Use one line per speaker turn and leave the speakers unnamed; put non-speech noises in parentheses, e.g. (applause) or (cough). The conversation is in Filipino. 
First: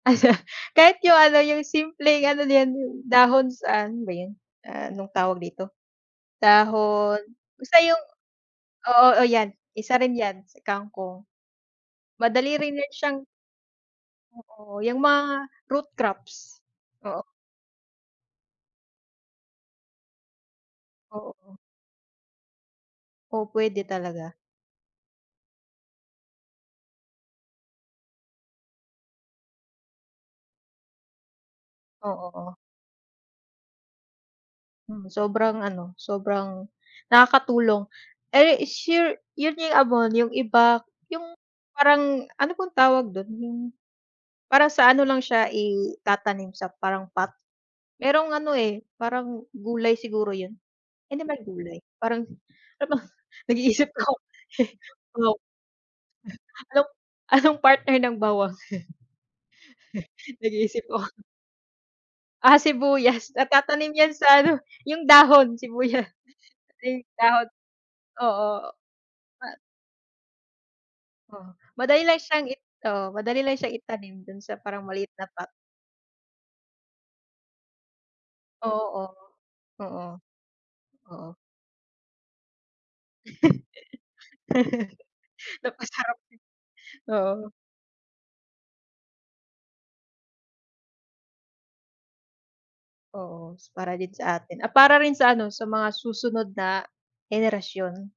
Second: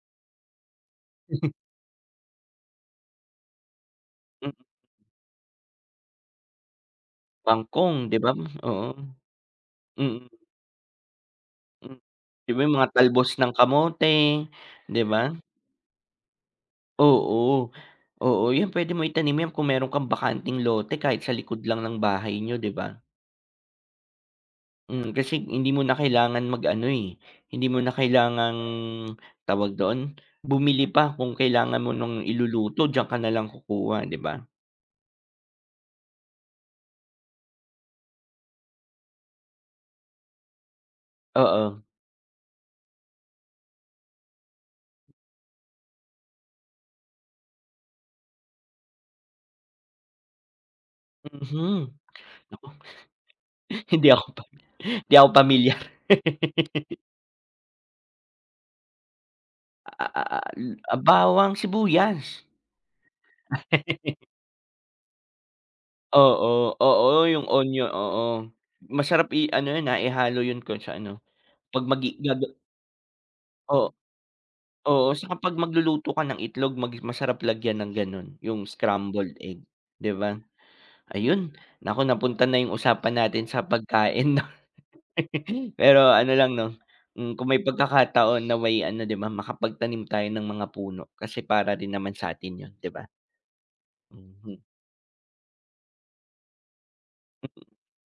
(chuckles) Kahit 'yung ano
(chuckles)
'yung simpleng ano din, dahon saan ano ba 'yun,
M
ah, anong tawag dito, dahon basta
Kangkong
'yung
'di ba? Oo,
oo, oh, yan. Isa rin
mm.
'yan, si kangkong,
M, 'di
madali
ba
rin
'yung mga
'yan siyang.
talbos ng kamote,
Oo, 'yung
'di
mga
ba?
root crops, oo.
Oo, oo. 'Yun puwede mong itanim 'yan kung meron kang bakanteng lote kahit sa
Oo.
likod lang ng bahay niyo, 'di ba?
Oh, puwede talaga.
Mm, kasi hindi mo na kailangan mag ano, eh, hindi mo na kailangang tawag doon, bumili pa kung kailangan mo ng
Oo, o.
iluluto, diyan ka nalang kukuha, 'di ba?
Mm, sobrang ano, sobrang nakakatulong. Eh, is sure 'yun 'yung abono, 'yung iba 'yung
Oo.
parang ano pong tawag do'n 'yung, parang sa ano lang siya itatanim sa parang pot. Merong ano, eh, parang gulay siguro yun. Hindi man gulay,
Mhm,
parang
naku,
para bang nag-iisip
hindi
ako
ako pa
(snorts)
'di ako ako
anong
pamilyar.
anong
(laughs)
anong partner ng bawang?
A a
(chuckles)
al
Nag-iisip
ah,
ako.
bawang sibuyas.
Ah, sibuyas natatanim 'yan
(giggles)
sa ano, 'yung dahon sibuya
Oo.
'yung
Oo, 'yung
dahon
onyo oo,
oo.
masarap i
Ma
ano 'yun, ah, ihalo 'yun kung sa ano,
O,
'pag
madali
maggi
lang siyang
gaga
it oo, madali lang siyang
O
itanim do'n sa parang
oo,
maliit na
saka
pot.
'pag magluluto ka ng itlog mag masarap lagyan ng gano'n 'yung
Oo,
scrambled egg, 'di
oo,
ba?
oo.
Ayun naku, napunta na 'yung usapan natin sa pagkain 'no,
(laughs)
Pero
Napasarap,
ano lang, 'no, hmm,
oo.
kung may pagkakataon na may ano, 'di ba, makapagtanim tayo ng mga puno, kasi para rin naman sa'tin 'yun, 'di ba?
Oo, s para din sa
Mhm.
atin, at para rin sa ano sa mga susunod na henerasyon.